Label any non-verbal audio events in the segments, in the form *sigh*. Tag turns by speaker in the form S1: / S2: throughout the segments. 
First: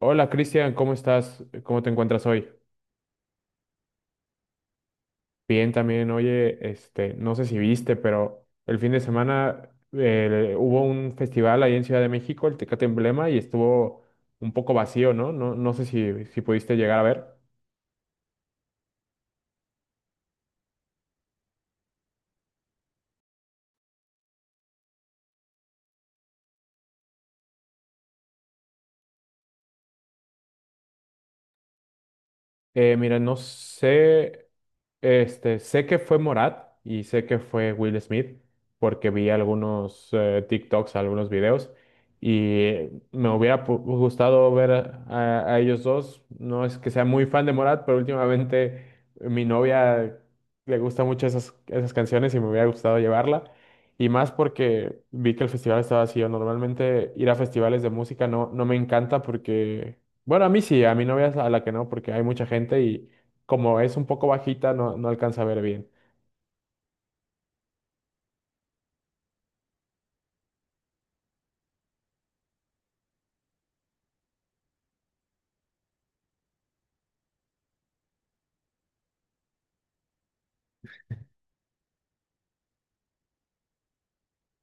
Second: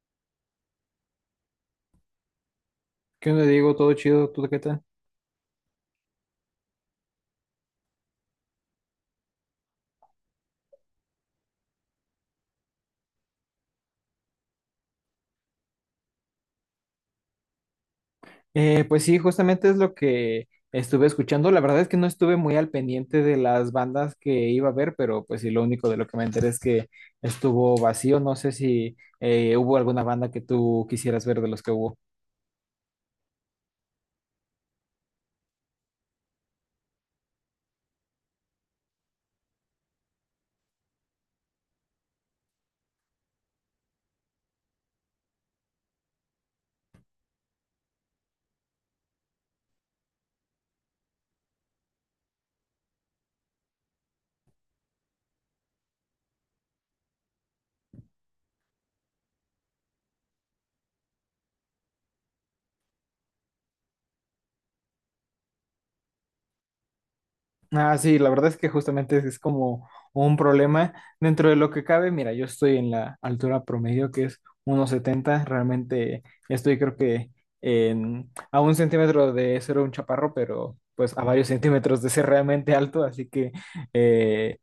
S1: Hola Cristian, ¿cómo estás? ¿Cómo te encuentras hoy?
S2: ¿Qué onda, Diego? ¿Todo chido? ¿Tú qué tal?
S1: Bien también, oye, no sé si viste, pero el fin de semana hubo un festival ahí en Ciudad de México, el Tecate Emblema, y estuvo un poco vacío, ¿no? No, no sé si pudiste llegar a ver.
S2: Pues sí, justamente es lo que estuve escuchando. La verdad es que no estuve muy al pendiente de las bandas que iba a ver, pero pues sí, lo único de lo que me enteré es que estuvo vacío. No sé si hubo alguna banda que tú quisieras ver de los que hubo.
S1: Mira, no sé. Sé que fue Morat y sé que fue Will Smith porque vi algunos TikToks, algunos videos y me hubiera gustado ver a, a ellos dos. No es que sea muy fan de Morat, pero últimamente mi novia le gusta mucho esas canciones y me hubiera gustado llevarla. Y más porque vi que el festival estaba vacío. Normalmente ir a festivales de música no me encanta porque, bueno, a mí sí, a mi novia es a la que no porque hay mucha gente como es un poco bajita, no alcanza a ver bien.
S2: Ah, sí, la verdad es que justamente es como un problema. Dentro de lo que cabe, mira, yo estoy en la altura promedio, que es 1,70. Realmente estoy creo que a un centímetro de ser un chaparro, pero pues a varios centímetros de ser realmente alto. Así que, eh,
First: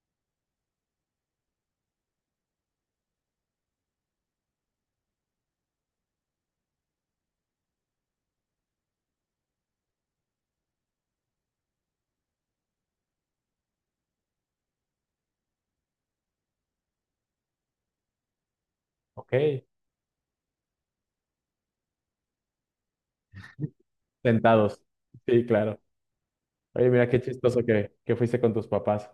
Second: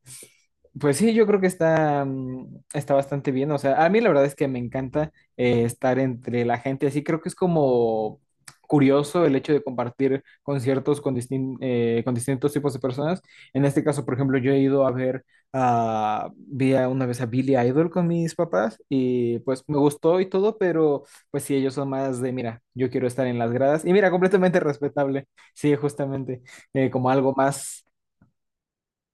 S2: pues sí, yo creo que está bastante bien. O sea, a mí la verdad es que me encanta estar entre la gente. Así creo que es como curioso el hecho de compartir conciertos con distintos tipos de personas. En este caso, por ejemplo, yo he ido a ver, una vez a Billy Idol con mis papás
S1: Ok,
S2: y pues me gustó y todo, pero pues sí, ellos son más de, mira, yo quiero estar en las gradas y mira, completamente
S1: sentados.
S2: respetable,
S1: Sí,
S2: sí,
S1: claro.
S2: justamente,
S1: Oye, mira
S2: como
S1: qué
S2: algo
S1: chistoso
S2: más.
S1: que fuiste con tus papás.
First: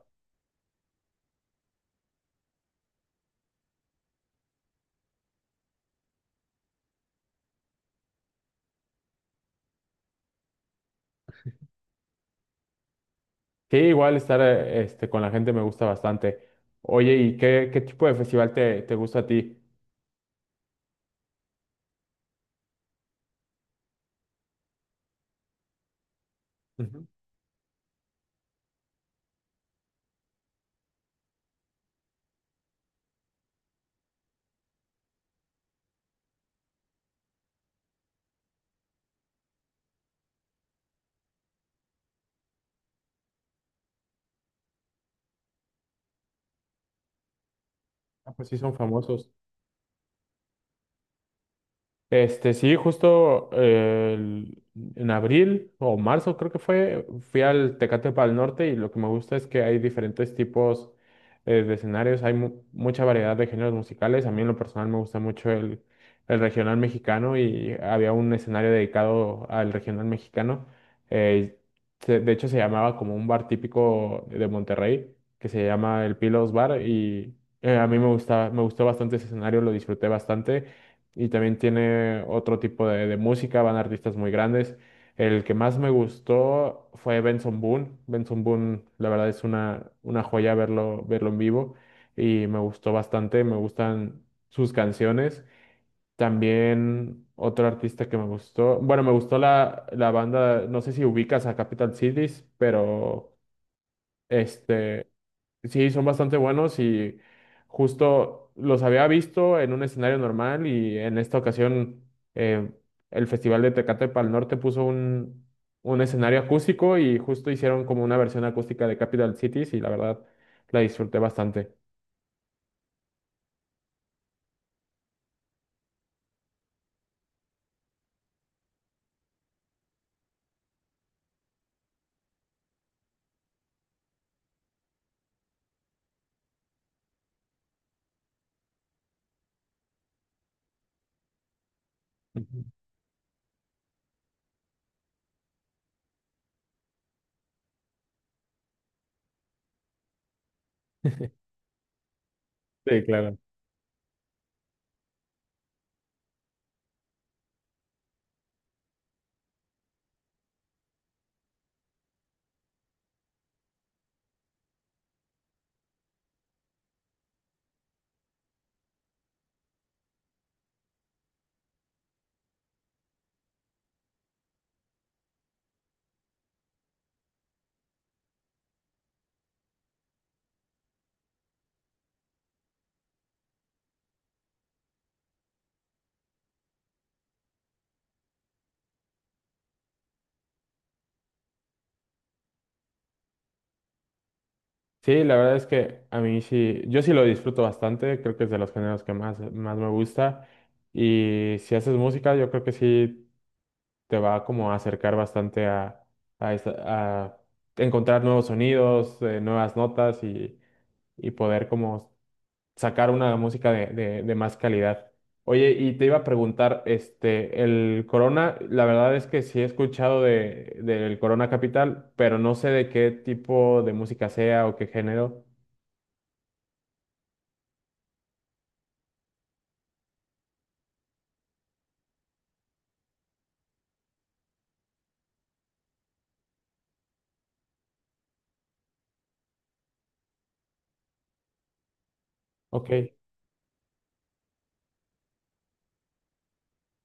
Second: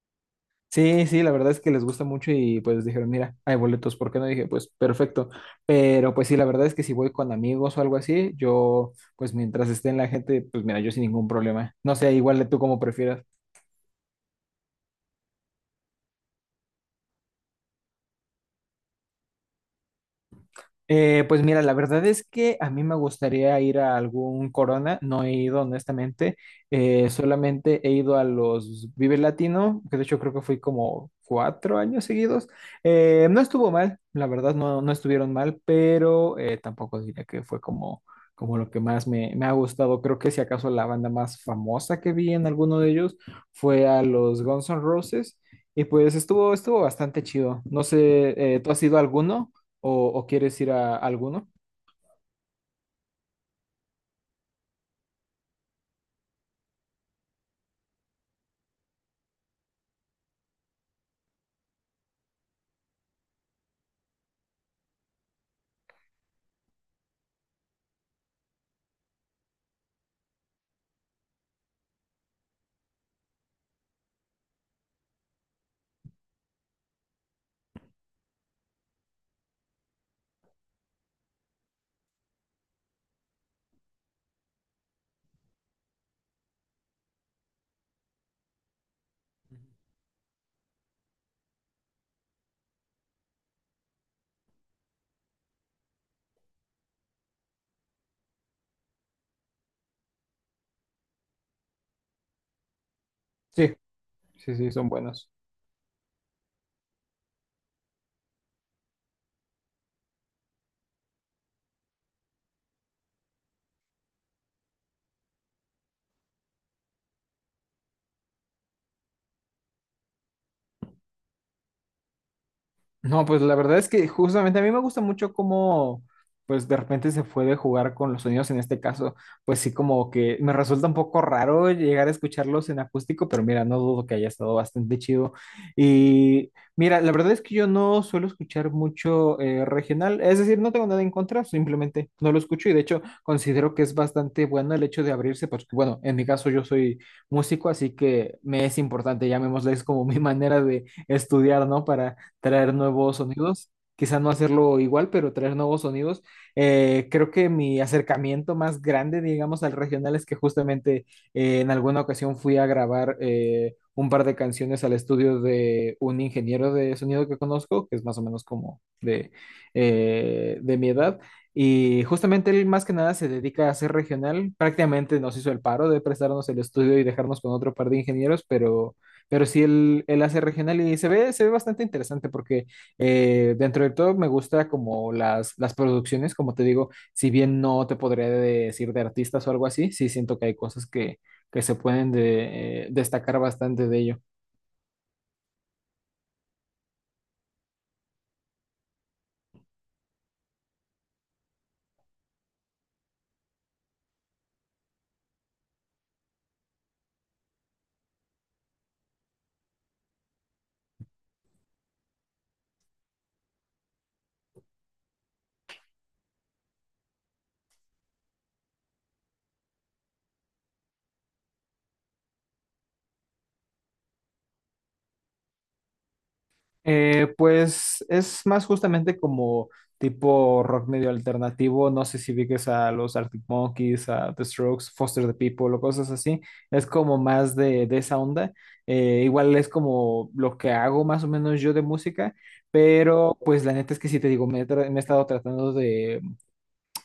S2: Sí, sí, la verdad es que les gusta mucho y pues dijeron, mira, hay boletos, ¿por qué no? Dije, pues perfecto, pero pues sí, la verdad es que si voy con amigos o algo así, yo pues mientras esté en la gente, pues mira, yo sin ningún problema. No sé, igual tú como prefieras.
S1: Sí, igual estar con la gente me gusta bastante. Oye, ¿y qué tipo de festival te gusta a ti?
S2: Pues mira, la verdad es que a mí me gustaría ir a algún Corona, no he ido honestamente,
S1: Ujú.
S2: solamente he ido a los Vive Latino, que de hecho creo que fui como 4 años seguidos. No estuvo mal, la verdad no, no estuvieron mal, pero tampoco diría que fue como lo que más me ha gustado. Creo que si acaso la banda más famosa que vi en alguno de ellos fue a los Guns N' Roses y pues estuvo bastante chido. No
S1: Ah, pues
S2: sé,
S1: sí,
S2: ¿tú
S1: son
S2: has ido a
S1: famosos.
S2: alguno? ¿O, o quieres ir a alguno?
S1: Sí, justo en abril o marzo creo que fue, fui al Tecate el Norte y lo que me gusta es que hay diferentes tipos de escenarios, hay mucha variedad de géneros musicales. A mí en lo personal me gusta mucho el regional mexicano y había un escenario dedicado al regional mexicano. eh, de hecho se llamaba como un bar típico de Monterrey que se llama el Pilos Bar y a mí me gustó bastante ese escenario, lo disfruté bastante y también tiene otro tipo de música, van artistas muy grandes. El que más me gustó fue Benson Boone. Benson Boone, la verdad es una joya verlo en vivo y me gustó bastante, me gustan sus canciones. También otro artista que me gustó, bueno, me gustó la banda, no sé si ubicas a Capital Cities, pero
S2: Sí, sí, sí, son
S1: este,
S2: buenos.
S1: sí, son bastante buenos y justo los había visto en un escenario normal y en esta ocasión eh, el Festival de Tecate Pal Norte puso un escenario acústico y justo hicieron como una versión acústica de Capital Cities y la verdad la disfruté bastante.
S2: No, pues la verdad es que justamente a mí me gusta mucho cómo, pues de repente se puede jugar con los sonidos en este caso, pues sí como que me resulta un poco raro llegar a escucharlos en acústico, pero mira, no dudo que haya estado bastante chido. Y mira, la verdad es que yo no suelo escuchar mucho regional, es decir, no tengo nada en contra, simplemente no lo
S1: Ujú.
S2: escucho y de hecho considero que es bastante bueno el hecho de abrirse, porque bueno, en mi caso yo soy músico, así que me es importante, llamémosle, es como mi *laughs* manera de estudiar, ¿no? Para traer
S1: Sí,
S2: nuevos
S1: claro.
S2: sonidos. Quizá no hacerlo igual, pero traer nuevos sonidos. Creo que mi acercamiento más grande, digamos, al regional es que justamente en alguna ocasión fui a grabar un par de canciones al estudio de un ingeniero de sonido que conozco, que es más o menos como de mi edad. Y justamente él más que nada se dedica a hacer regional. Prácticamente nos hizo el paro de prestarnos el estudio y dejarnos con otro par de ingenieros, pero sí, él hace regional y se ve bastante interesante porque dentro de todo me gusta como las producciones, como te digo, si bien no te podría decir de artistas o algo así, sí siento que hay cosas que se pueden destacar bastante de ello.
S1: Sí, la verdad es que a mí sí, yo sí lo disfruto bastante, creo que es de los géneros que más me gusta y si haces música yo creo que sí te va como a acercar bastante a, esta- a encontrar nuevos sonidos, nuevas y poder como sacar una música de más calidad. Oye, y te iba a preguntar, el Corona, la verdad es que sí he escuchado del Corona Capital, pero no sé de qué tipo de música sea o qué género.
S2: Pues es más justamente como tipo rock medio alternativo. No sé si ubiques a los Arctic Monkeys, a The Strokes, Foster the People o cosas así. Es como más de esa onda. Igual es como lo que hago más o menos yo de música,
S1: Ok.
S2: pero pues la neta es que sí te digo, me he estado tratando de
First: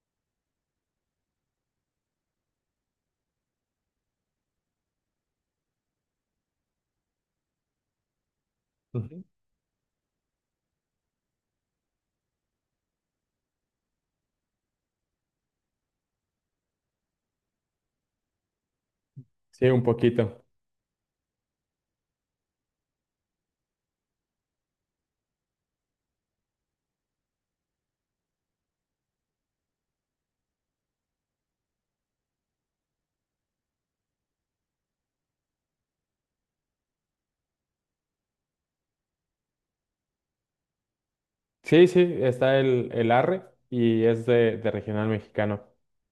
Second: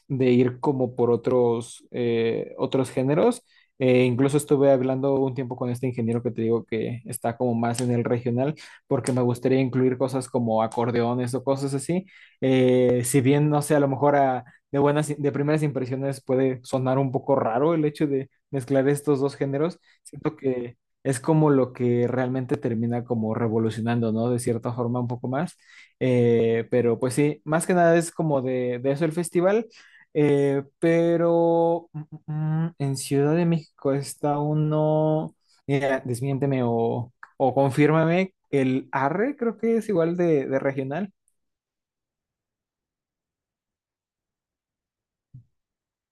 S2: de ir como por otros géneros. Incluso estuve hablando un tiempo con este ingeniero que te digo que está como más en el regional, porque me
S1: Ujú.
S2: gustaría incluir cosas como acordeones o cosas así. Si bien, no sé, a lo mejor de buenas, de primeras impresiones puede sonar un poco raro el hecho de mezclar estos dos
S1: Sí,
S2: géneros,
S1: un
S2: siento
S1: poquito.
S2: que es como lo que realmente termina como revolucionando, ¿no? De cierta forma un poco más. Pero pues sí, más que nada es como de eso el festival. Pero en Ciudad de México está uno, mira, desmiénteme o confírmame, el ARRE creo que es igual de regional.
S1: Sí, sí, está el Arre y es de regional mexicano.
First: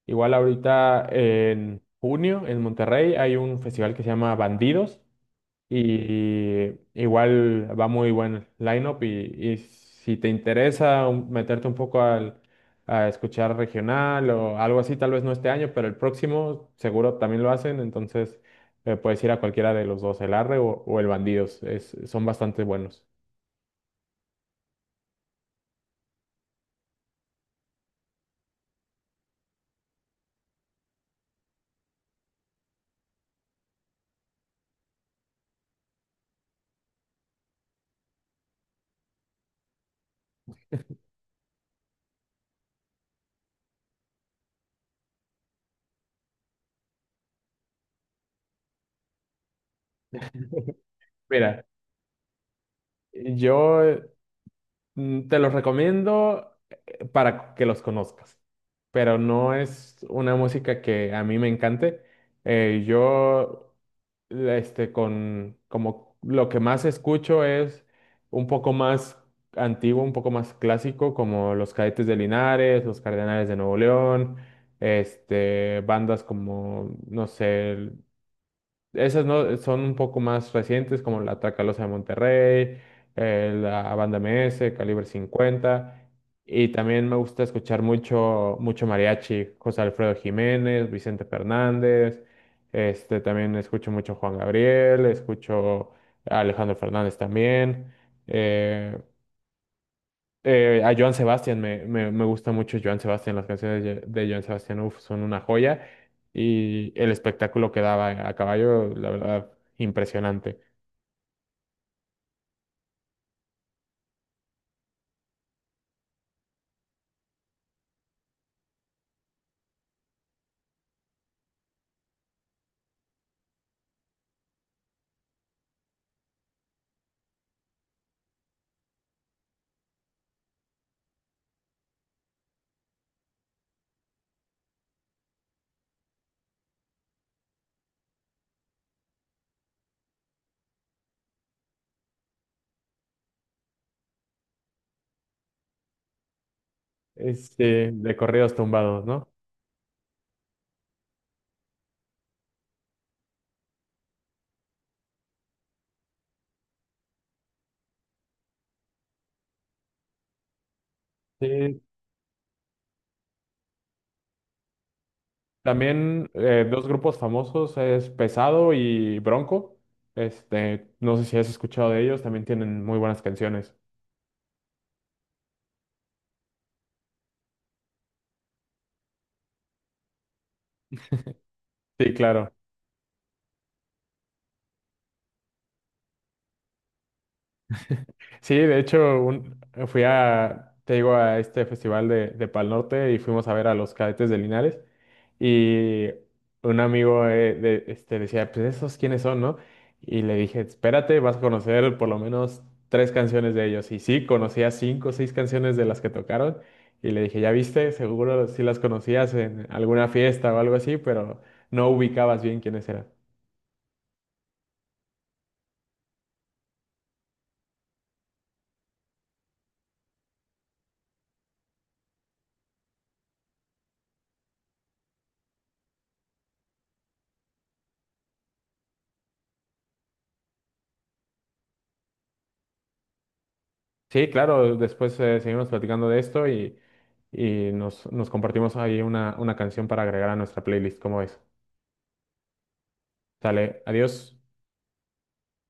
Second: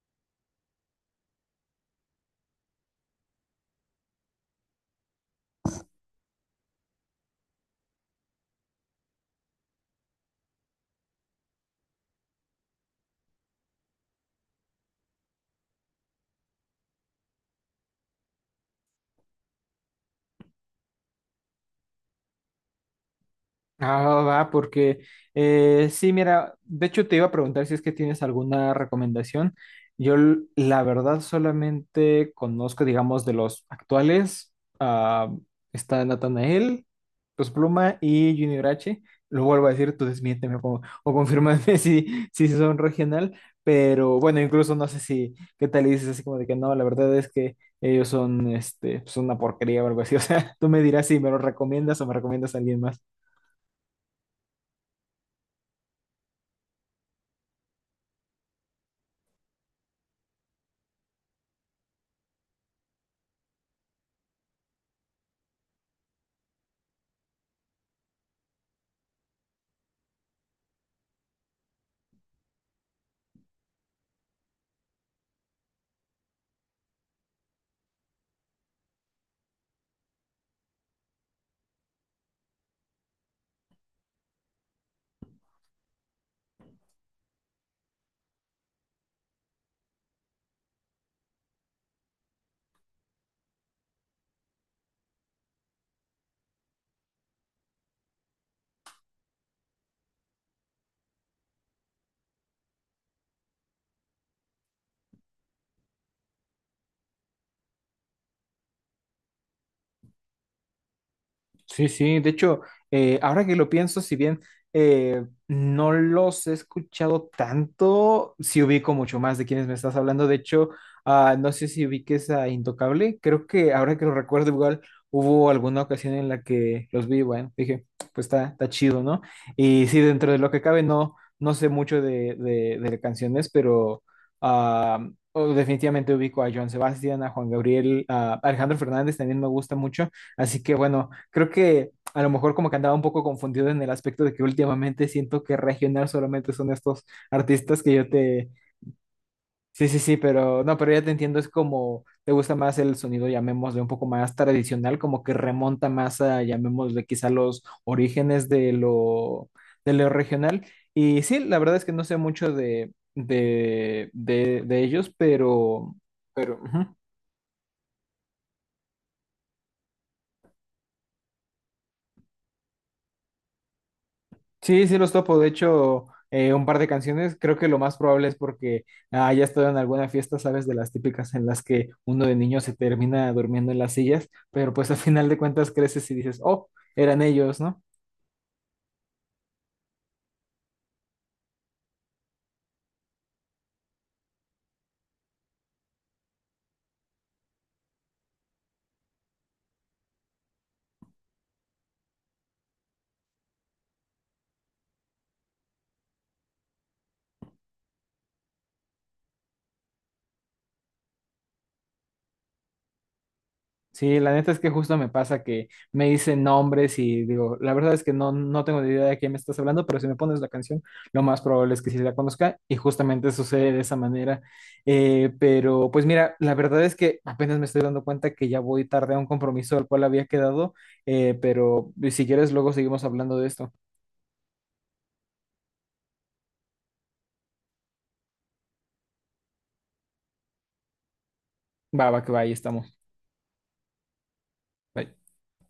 S1: Igual ahorita en junio en Monterrey hay un festival que se llama Bandidos y igual va muy buen line-up y si te interesa meterte un poco a escuchar regional o algo así, tal vez no este año, pero el próximo seguro también lo hacen, entonces puedes ir a cualquiera de los dos, el Arre o el Bandidos, son bastante buenos.
S2: Ah, va, porque sí, mira, de hecho te iba a preguntar si es que tienes alguna recomendación. Yo la verdad solamente conozco, digamos, de los actuales, ah, está Natanael, Los Pluma y Junior H. Lo vuelvo a decir, tú desmiénteme o confírmame *laughs* si son regional, pero bueno, incluso no sé si, qué tal y dices así como de que no, la verdad es que ellos son una porquería o algo así. *laughs* O sea, tú me dirás si me lo
S1: Mira,
S2: recomiendas o me recomiendas a alguien más.
S1: yo te los recomiendo para que los conozcas, pero no es una música que a mí me encante. Eh, yo, como lo que más escucho es un poco más antiguo, un poco más clásico, como los Cadetes de Linares, los Cardenales de Nuevo León, bandas como, no sé, esas no son un poco más recientes, como la Tracalosa de Monterrey, la Banda MS, Calibre 50. Y también me gusta escuchar mucho, mucho mariachi, José Alfredo Jiménez, Vicente Fernández. También escucho mucho Juan Gabriel, escucho a Alejandro Fernández también. eh, a Joan Sebastián, me gusta mucho Joan Sebastián, las canciones de Joan Sebastián uf, son una joya y el espectáculo que daba a caballo, la verdad, impresionante.
S2: Sí, sí, de hecho, ahora que lo pienso, si bien no los he escuchado tanto, sí ubico mucho más de quienes me estás hablando. De hecho, no sé si ubiques a Intocable. Creo que ahora que lo recuerdo, igual hubo alguna ocasión en la que los vi, bueno, dije, pues está chido, ¿no? Y sí, dentro de lo que cabe, no, no sé mucho de canciones, pero ah, oh, definitivamente ubico a Joan Sebastián, a Juan Gabriel, a Alejandro Fernández también me gusta mucho. Así que bueno, creo que a lo mejor como que andaba un poco confundido en el aspecto de que últimamente siento que regional solamente son estos artistas que yo
S1: De
S2: te...
S1: corridos tumbados, ¿no?
S2: Sí, sí, sí, pero no, pero ya te entiendo, es como te gusta más el sonido, llamémosle un poco más tradicional, como que remonta más a, llamémosle quizá los orígenes de lo regional. Y sí, la verdad
S1: Sí,
S2: es que no sé mucho de ellos, pero,
S1: también dos
S2: ujú.
S1: grupos famosos es Pesado y Bronco. No sé si has escuchado de ellos, también tienen muy buenas canciones.
S2: Sí, sí los topo. De hecho, un par de canciones. Creo que lo más probable es porque ya he estado en alguna fiesta, ¿sabes? De las típicas en las que
S1: Sí,
S2: uno de
S1: claro.
S2: niño se termina durmiendo en las sillas, pero pues a final de cuentas creces y dices, oh, eran ellos, ¿no?
S1: Sí, de hecho, fui a, te digo, a este festival de Pal Norte y fuimos a ver a los Cadetes de Linares. Y un amigo decía, pues esos quiénes son, ¿no? Y le dije, espérate, vas a conocer por lo menos 3 canciones de ellos. Y sí, conocía 5 o 6 canciones de las que tocaron. Y le dije, ya viste, seguro sí las conocías en alguna fiesta o algo así, pero no ubicabas bien quiénes eran.
S2: Sí, la neta es que justo me pasa que me dicen nombres y digo, la verdad es que no, no tengo ni idea de quién me estás hablando, pero si me pones la canción, lo más probable es que sí la conozca y justamente sucede de esa manera. Pero pues mira, la verdad es que apenas me estoy dando cuenta que ya voy tarde a un compromiso al cual había quedado, pero si quieres luego seguimos hablando de esto.
S1: Sí, claro, después seguimos platicando de esto y nos compartimos ahí una canción para agregar a nuestra playlist, ¿cómo ves?
S2: Va, va, que va, ahí estamos.
S1: Sale, adiós.
S2: Bye.